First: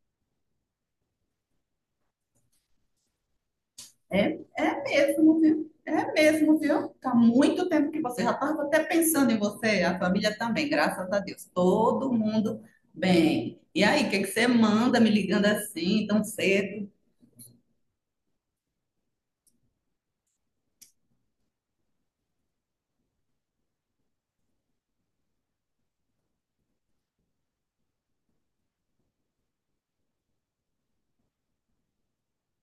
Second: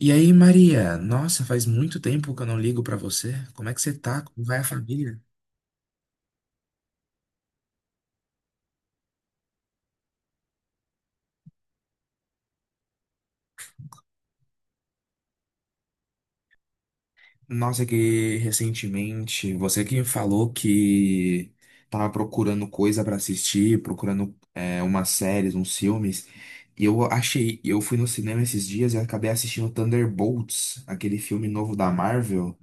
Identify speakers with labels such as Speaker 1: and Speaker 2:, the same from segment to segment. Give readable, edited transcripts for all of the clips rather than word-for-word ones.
Speaker 1: E aí, Maria? Nossa, faz muito tempo que eu não ligo pra você. Como é que você tá?
Speaker 2: É,
Speaker 1: Como vai a
Speaker 2: é
Speaker 1: família?
Speaker 2: mesmo, viu? É mesmo, viu? Tá muito tempo que você já estava até pensando em você, a família também, graças a Deus. Todo mundo bem. E aí, o que é que você manda me ligando assim, tão cedo?
Speaker 1: Nossa, que recentemente você que falou que tava procurando coisa pra assistir, procurando umas séries, uns filmes. Eu fui no cinema esses dias e acabei assistindo Thunderbolts, aquele filme novo da Marvel.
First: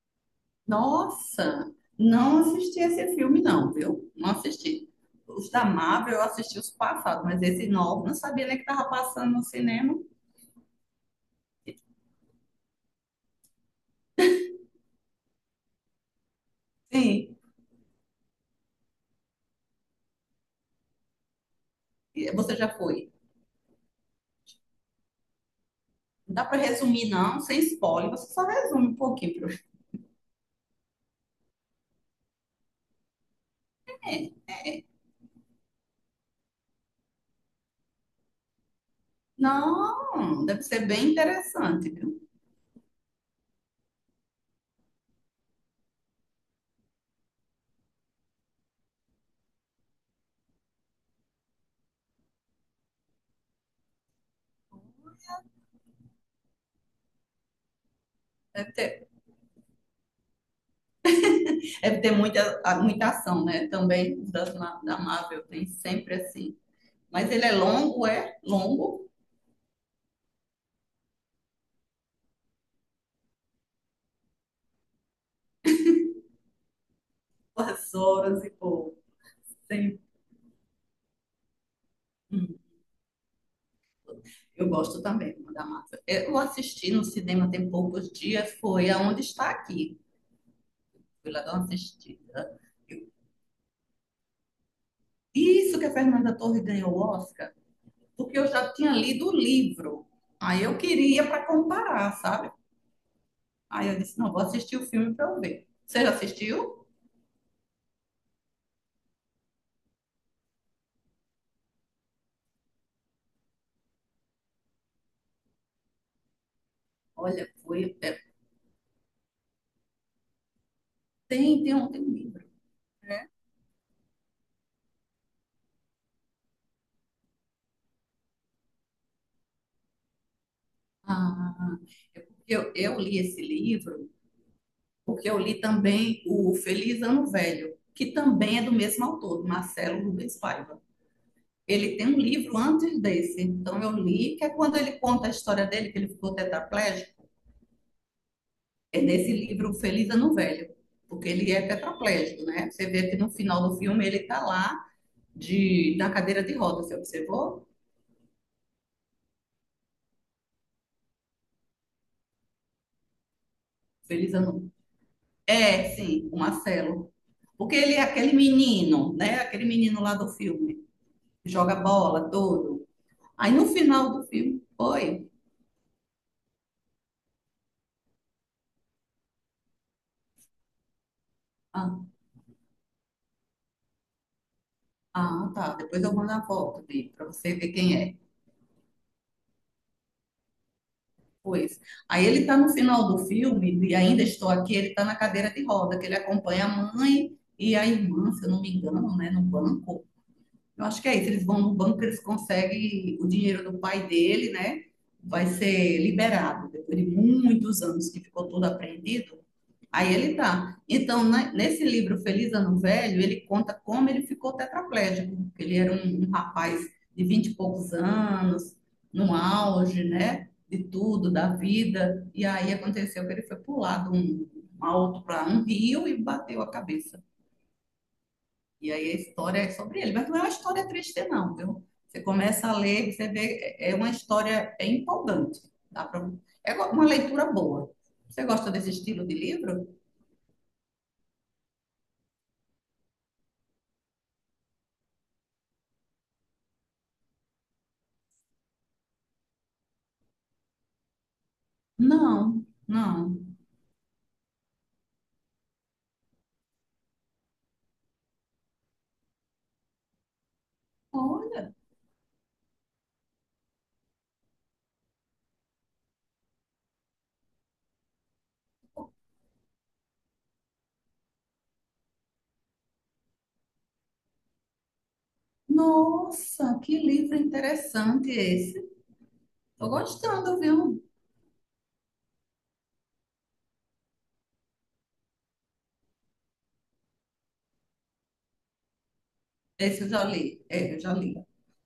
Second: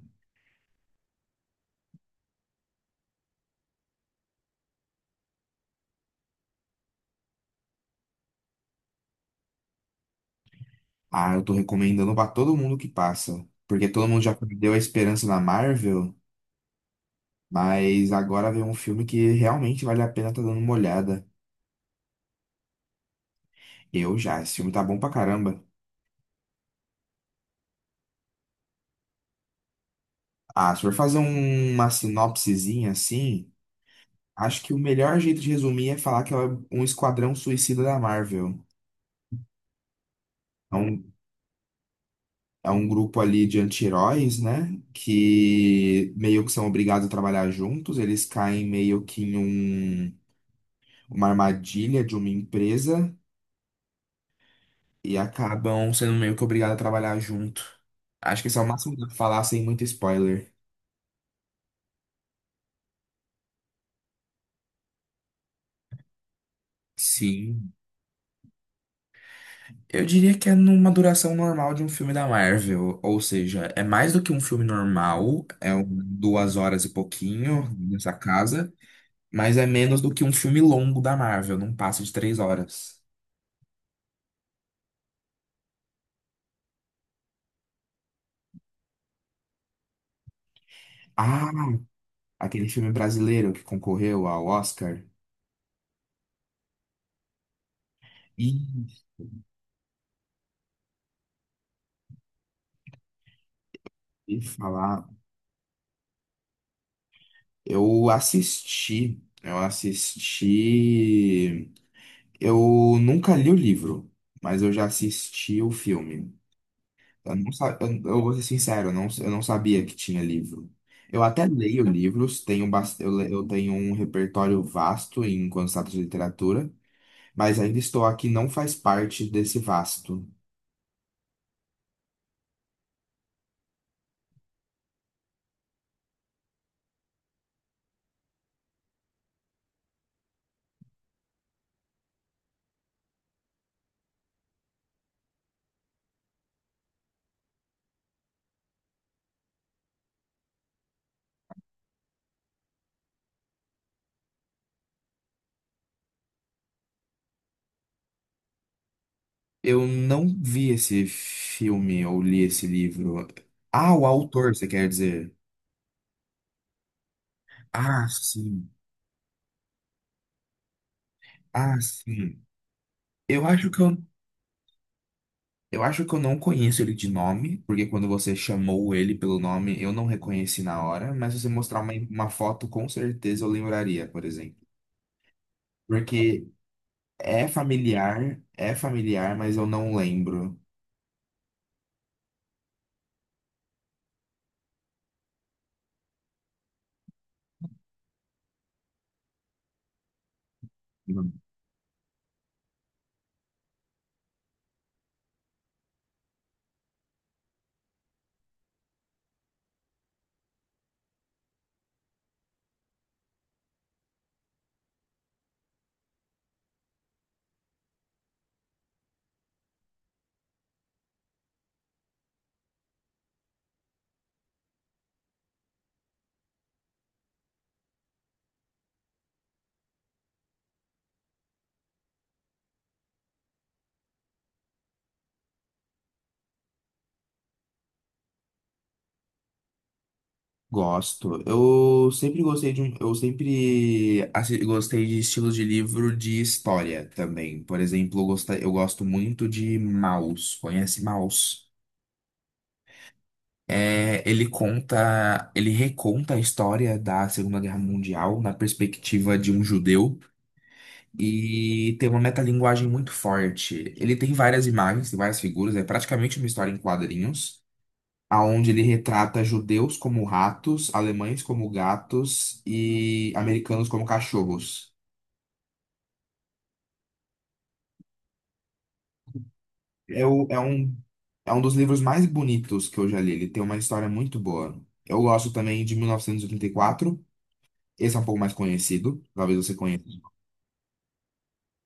Speaker 2: Nossa, não assisti esse filme, não, viu? Não assisti. Os da Marvel eu assisti os passados, mas esse novo não sabia nem que estava passando no cinema.
Speaker 1: Ah, eu tô recomendando pra todo mundo que passa, porque todo mundo já perdeu a esperança na Marvel.
Speaker 2: Sim,
Speaker 1: Mas agora vem um filme que realmente vale a pena estar dando uma olhada.
Speaker 2: e você já foi.
Speaker 1: Eu já, esse filme tá bom pra caramba.
Speaker 2: Não dá para resumir, não, sem spoiler, você só resume um pouquinho.
Speaker 1: Ah, se for fazer uma sinopsezinha assim, acho que o melhor jeito de resumir é falar que é um esquadrão suicida da Marvel.
Speaker 2: Não, deve
Speaker 1: É
Speaker 2: ser
Speaker 1: um,
Speaker 2: bem interessante, viu?
Speaker 1: é um grupo ali de anti-heróis, né? Que meio que são obrigados a trabalhar juntos. Eles caem meio que em um- uma armadilha de uma empresa e acabam sendo meio que obrigados a trabalhar junto. Acho que esse é o
Speaker 2: Deve
Speaker 1: máximo que
Speaker 2: ter,
Speaker 1: dá pra falar sem muito spoiler.
Speaker 2: deve ter muita, muita ação, né? Também das, da Marvel tem sempre assim. Mas ele
Speaker 1: Sim.
Speaker 2: é longo,
Speaker 1: Eu diria que é numa duração normal de um filme da Marvel, ou seja, é mais do que um filme normal, é duas horas e pouquinho
Speaker 2: duas
Speaker 1: nessa
Speaker 2: horas e
Speaker 1: casa,
Speaker 2: pouco.
Speaker 1: mas é
Speaker 2: Sim.
Speaker 1: menos do que um filme longo da Marvel, não passa de três
Speaker 2: Hum,
Speaker 1: horas.
Speaker 2: Eu gosto também da Marvel. Eu assisti no cinema tem poucos dias, foi Aonde Está Aqui. Fui lá
Speaker 1: Ah,
Speaker 2: dar uma assistida.
Speaker 1: aquele filme
Speaker 2: Eu-
Speaker 1: brasileiro que concorreu ao Oscar.
Speaker 2: Isso que a Fernanda Torres ganhou o Oscar, porque eu
Speaker 1: Ih,
Speaker 2: já tinha lido o livro. Aí eu queria para comparar, sabe? Aí eu disse, não,
Speaker 1: e
Speaker 2: vou assistir o
Speaker 1: falar,
Speaker 2: filme para eu ver. Você já assistiu?
Speaker 1: eu assisti, eu nunca li o livro, mas eu já assisti o filme. Eu,
Speaker 2: Olha,
Speaker 1: não, sa- eu
Speaker 2: foi.
Speaker 1: eu vou ser sincero, eu não sabia que tinha livro. Eu até
Speaker 2: Tem, tem
Speaker 1: leio
Speaker 2: um, tem um
Speaker 1: livros,
Speaker 2: livro.
Speaker 1: tenho, bas- eu, le- eu tenho um repertório vasto em quando se trata de literatura, mas ainda estou aqui, não faz parte desse vasto.
Speaker 2: Ah, é porque eu li esse livro, porque eu li também o Feliz Ano Velho, que também é do mesmo autor, do Marcelo Rubens Paiva. Ele tem um livro antes desse, então eu li, que é quando ele conta a história dele, que ele ficou tetraplégico, é nesse livro Feliz Ano Velho, porque ele é tetraplégico, né? Você vê que no final do filme ele está lá de, na cadeira de rodas, você observou?
Speaker 1: Eu não vi esse filme ou li esse livro. Ah, o
Speaker 2: Feliz
Speaker 1: autor, você
Speaker 2: Ano
Speaker 1: quer dizer?
Speaker 2: É, sim, o Marcelo. Porque ele é
Speaker 1: Ah,
Speaker 2: aquele
Speaker 1: sim.
Speaker 2: menino, né? Aquele menino lá do filme. Que
Speaker 1: Ah,
Speaker 2: joga bola,
Speaker 1: sim.
Speaker 2: tudo.
Speaker 1: Eu
Speaker 2: Aí no
Speaker 1: acho que eu
Speaker 2: final do filme, foi.
Speaker 1: Eu acho que eu não conheço ele de nome, porque quando você chamou ele pelo nome, eu não reconheci na hora, mas se você mostrar
Speaker 2: Ah,
Speaker 1: uma foto, com certeza eu lembraria, por exemplo.
Speaker 2: ah, tá. Depois eu mando a
Speaker 1: Porque
Speaker 2: foto dele para você ver quem é.
Speaker 1: é familiar, mas eu não lembro.
Speaker 2: Pois. Aí ele tá no final do filme, e ainda estou aqui, ele tá na cadeira de roda, que ele acompanha a mãe e a irmã, se eu não me engano, né? No banco. Eu acho que é isso.
Speaker 1: Não.
Speaker 2: Eles vão no banco, eles conseguem o dinheiro do pai dele, né? Vai ser liberado depois de muitos anos que ficou tudo apreendido. Aí ele tá. Então, né, nesse livro Feliz Ano Velho, ele conta como ele ficou tetraplégico. Porque ele era um rapaz de vinte e poucos anos, no auge, né? De tudo, da vida. E aí aconteceu que ele foi pular de um alto para um rio e bateu a cabeça. E aí a história é sobre ele, mas não é uma história triste, não, viu? Você começa a ler, você vê, é uma história bem empolgante. É uma leitura boa. Você gosta desse estilo de livro?
Speaker 1: Gosto. Eu sempre gostei de estilos de livro de história também. Por exemplo, eu gosto muito de Maus. Conhece Maus?
Speaker 2: Não, não.
Speaker 1: É, ele reconta a história da Segunda Guerra Mundial na perspectiva de um judeu
Speaker 2: Olha,
Speaker 1: e tem uma metalinguagem muito forte. Ele tem várias imagens, tem várias figuras, é praticamente uma história em quadrinhos, aonde ele retrata judeus como ratos, alemães como gatos e americanos como cachorros.
Speaker 2: nossa, que livro interessante esse. Tô
Speaker 1: É, o-
Speaker 2: gostando,
Speaker 1: é um,
Speaker 2: viu?
Speaker 1: é um dos livros mais bonitos que eu já li, ele tem uma história muito boa. Eu gosto também de 1984. Esse é um pouco mais conhecido, talvez você
Speaker 2: Esse
Speaker 1: conheça.
Speaker 2: eu já li. É, eu já li.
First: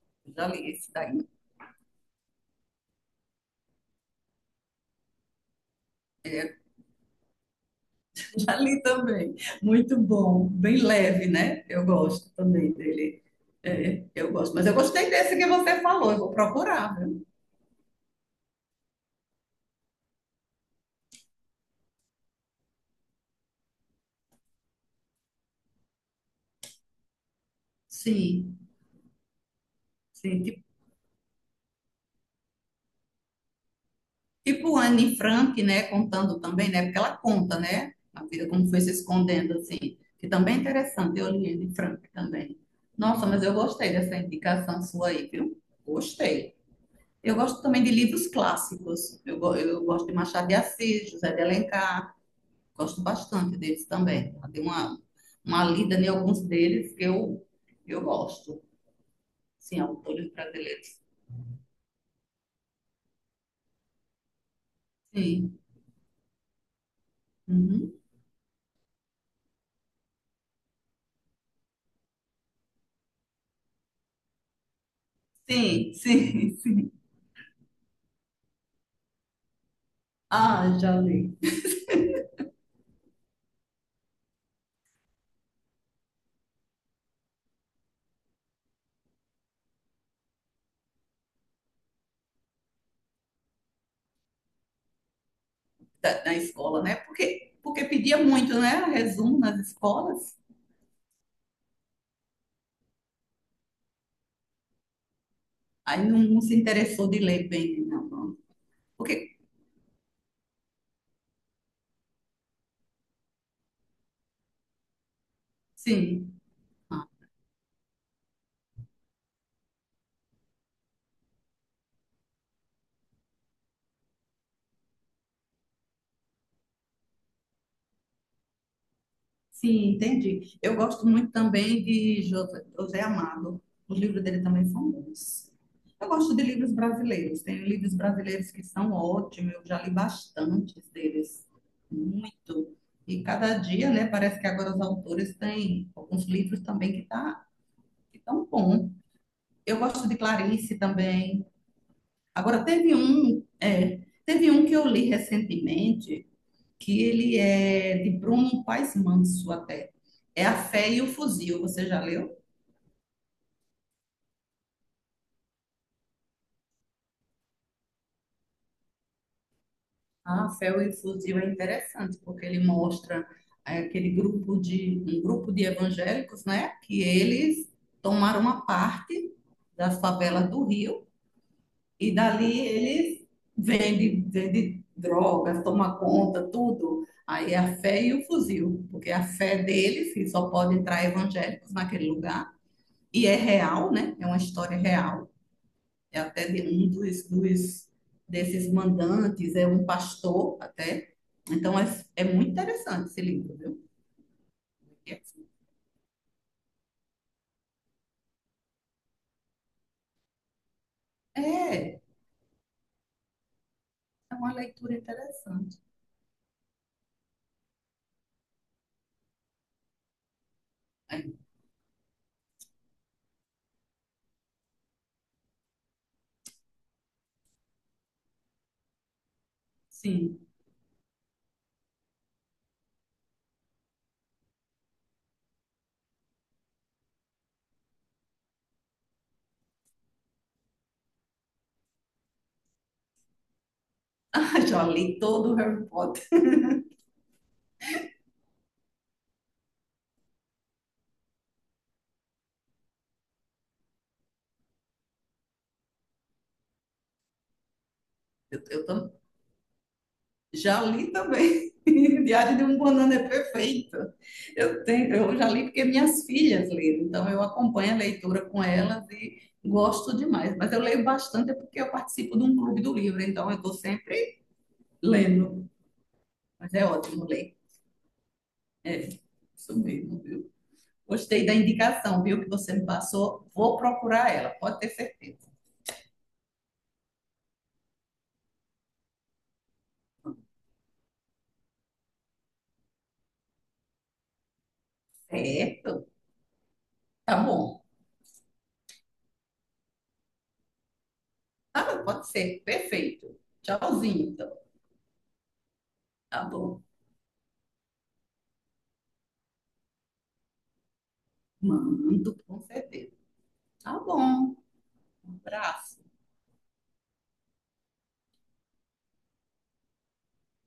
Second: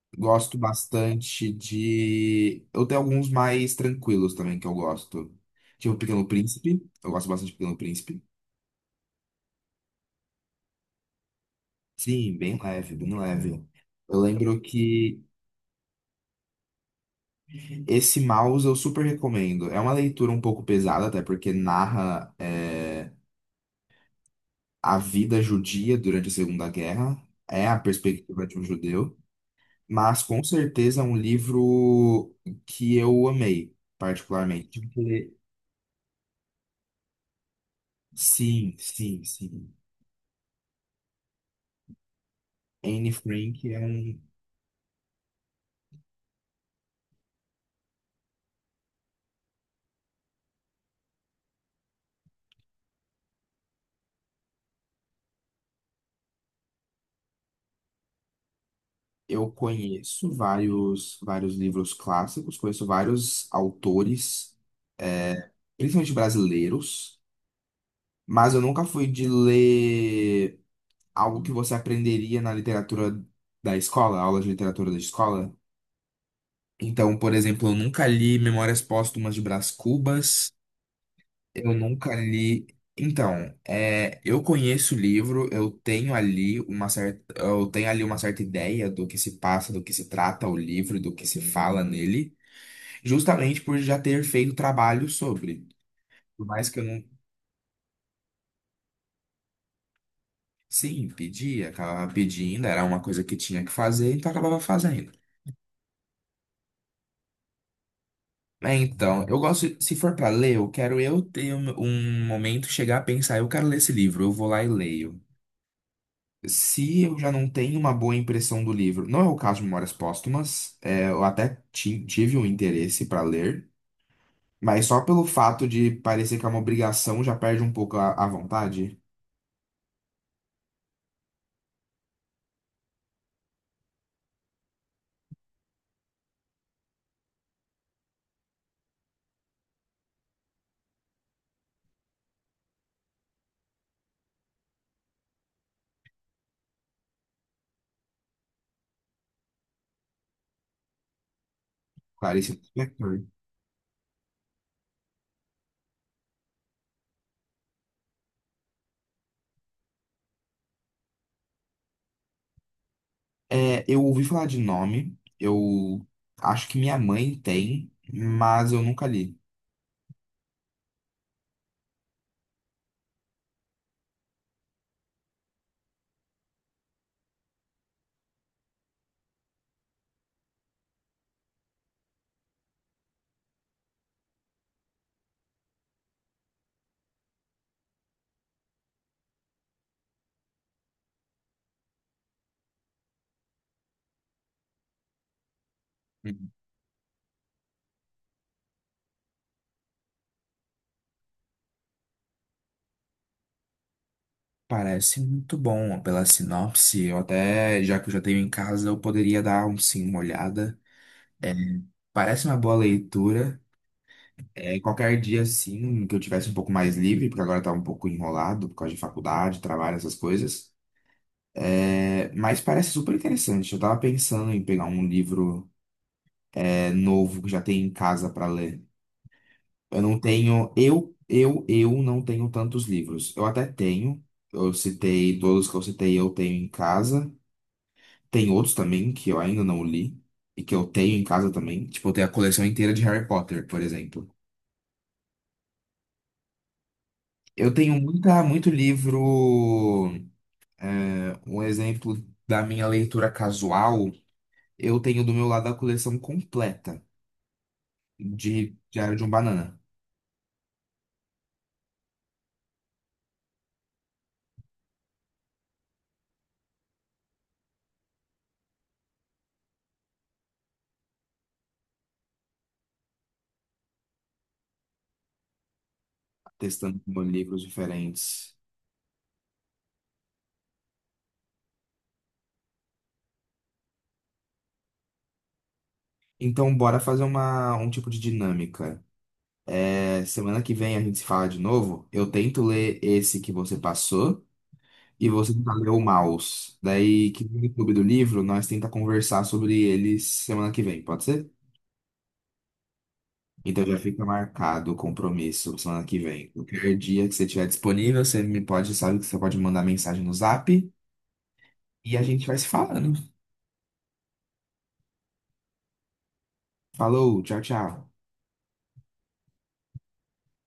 Speaker 2: Eu já
Speaker 1: Gosto
Speaker 2: li esse daí.
Speaker 1: bastante de. Eu tenho alguns mais tranquilos também que eu gosto. Tipo Pequeno
Speaker 2: É,
Speaker 1: Príncipe. Eu gosto bastante de Pequeno Príncipe.
Speaker 2: já li também. Muito bom. Bem leve, né? Eu gosto
Speaker 1: Sim,
Speaker 2: também
Speaker 1: bem
Speaker 2: dele.
Speaker 1: leve.
Speaker 2: É,
Speaker 1: Eu
Speaker 2: eu gosto.
Speaker 1: lembro
Speaker 2: Mas eu gostei
Speaker 1: que
Speaker 2: desse que você falou. Eu vou procurar, viu?
Speaker 1: esse mouse eu super recomendo. É uma leitura um pouco pesada, até porque narra a vida judia durante a Segunda Guerra. É a perspectiva de
Speaker 2: Sim,
Speaker 1: um judeu. Mas com
Speaker 2: sim. Tipo,
Speaker 1: certeza é um livro que eu amei,
Speaker 2: tipo
Speaker 1: particularmente.
Speaker 2: Anne Frank, né? Contando também, né? Porque ela conta, né? A vida como
Speaker 1: Sim,
Speaker 2: foi se
Speaker 1: sim,
Speaker 2: escondendo,
Speaker 1: sim.
Speaker 2: assim. Que também é interessante. Eu li Anne Frank também.
Speaker 1: Anne
Speaker 2: Nossa, mas eu
Speaker 1: Frank é
Speaker 2: gostei dessa
Speaker 1: um.
Speaker 2: indicação sua aí, viu? Gostei. Eu gosto também de livros clássicos. Eu gosto de Machado de Assis, José de Alencar. Gosto bastante deles também. Ela tem uma lida em alguns deles que eu gosto.
Speaker 1: Eu
Speaker 2: Sim,
Speaker 1: conheço
Speaker 2: autores brasileiros.
Speaker 1: vários livros clássicos, conheço vários autores, é,
Speaker 2: Sim.
Speaker 1: principalmente brasileiros,
Speaker 2: Uhum.
Speaker 1: mas eu nunca fui de ler algo que você aprenderia na literatura da escola, aula de literatura da escola.
Speaker 2: Sim, sim, sim.
Speaker 1: Então, por exemplo, eu nunca li Memórias Póstumas de Brás Cubas.
Speaker 2: Ah, já li.
Speaker 1: Eu nunca li. Então, é, eu conheço o livro, eu tenho ali uma certa ideia do que se passa, do que se trata o livro, do que se fala nele, justamente por já ter feito trabalho sobre.
Speaker 2: Da, da
Speaker 1: Por mais que
Speaker 2: escola,
Speaker 1: eu
Speaker 2: né?
Speaker 1: não,
Speaker 2: Porque, porque pedia muito, né? Resumo nas escolas.
Speaker 1: sim, pedia, acabava pedindo, era uma coisa que tinha que fazer, então acabava fazendo.
Speaker 2: Aí não, não se interessou de ler bem, né? Não.
Speaker 1: É, então,
Speaker 2: Porque,
Speaker 1: eu gosto, se for para ler, eu quero eu ter um, um momento, chegar a pensar, eu quero ler esse livro, eu vou lá e leio.
Speaker 2: sim.
Speaker 1: Se eu já não tenho uma boa impressão do livro, não é o caso de Memórias Póstumas, tive um interesse para ler, mas só pelo fato de parecer que é uma obrigação já perde um pouco a vontade.
Speaker 2: Sim, entendi. Eu gosto muito também de José Amado. Os livros dele também são bons. Eu gosto de livros brasileiros. Tem livros brasileiros que são ótimos. Eu já li bastantes deles. Muito. E cada dia, né? Parece que agora os autores têm alguns livros também que tão bom. Eu gosto de Clarice também.
Speaker 1: Clarice
Speaker 2: Agora,
Speaker 1: Lispector.
Speaker 2: teve um que eu li recentemente que ele é de Bruno Paes Manso até. É A Fé e o Fuzil, você já leu?
Speaker 1: É, eu ouvi falar de nome, eu acho que minha mãe tem, mas eu nunca li.
Speaker 2: Ah, A Fé e o Fuzil é interessante, porque ele mostra aquele um grupo de evangélicos, né, que eles tomaram uma parte da favela do Rio e dali eles vendem, vendem drogas, tomam conta, tudo. Aí é a fé e o fuzil, porque a fé deles, que só pode entrar evangélicos naquele lugar, e é real, né? É uma história real. É até
Speaker 1: Uhum.
Speaker 2: de um dos desses mandantes, é um pastor até. Então é muito interessante esse livro, viu?
Speaker 1: Parece muito bom pela sinopse. Eu até, já que eu já tenho em casa, eu poderia dar um sim, uma olhada.
Speaker 2: É, é
Speaker 1: Parece uma boa leitura.
Speaker 2: uma
Speaker 1: É,
Speaker 2: leitura
Speaker 1: qualquer dia,
Speaker 2: interessante.
Speaker 1: assim, que eu tivesse um pouco mais livre, porque agora tá um pouco enrolado por causa de faculdade, trabalho, essas coisas.
Speaker 2: É,
Speaker 1: É, mas parece super interessante. Eu tava pensando em pegar um livro, é, novo que já tem em casa pra ler.
Speaker 2: sim,
Speaker 1: Eu não tenho tantos livros. Eu até tenho, eu citei todos que eu citei, eu tenho em casa. Tem outros também que eu ainda não li e que eu tenho em casa também. Tipo, eu tenho a coleção inteira de Harry Potter, por exemplo.
Speaker 2: ah, já li todo o Harry Potter.
Speaker 1: Muito livro. É, um exemplo da minha leitura casual, eu tenho do meu lado a coleção completa
Speaker 2: Eu,
Speaker 1: de
Speaker 2: eu tam-
Speaker 1: Diário de um Banana,
Speaker 2: Já li também. Diário de um Banana é perfeito. Eu tenho, eu já li porque minhas filhas leram, então eu acompanho a leitura com elas e gosto demais. Mas eu leio bastante é porque eu participo de um clube do livro, então eu estou sempre lendo. Mas é
Speaker 1: testando com
Speaker 2: ótimo ler.
Speaker 1: livros diferentes.
Speaker 2: É, isso mesmo, viu? Gostei da indicação, viu, que você me passou. Vou procurar ela, pode ter certeza.
Speaker 1: Então, bora fazer um tipo de dinâmica. É, semana que vem a gente se fala de novo. Eu tento ler esse que você passou e você tenta ler o
Speaker 2: Certo?
Speaker 1: Maus. Daí,
Speaker 2: Tá
Speaker 1: que no
Speaker 2: bom.
Speaker 1: clube do livro, nós tenta conversar sobre eles semana que vem, pode ser?
Speaker 2: Tá bom, pode ser. Perfeito.
Speaker 1: Então já fica
Speaker 2: Tchauzinho, então.
Speaker 1: marcado o compromisso semana que
Speaker 2: Tá
Speaker 1: vem.
Speaker 2: bom.
Speaker 1: Qualquer dia que você estiver disponível, você me pode, sabe que você pode mandar mensagem no Zap e a
Speaker 2: Mando,
Speaker 1: gente vai
Speaker 2: com
Speaker 1: se
Speaker 2: certeza.
Speaker 1: falando.
Speaker 2: Tá bom. Um abraço.
Speaker 1: Falou, tchau, tchau.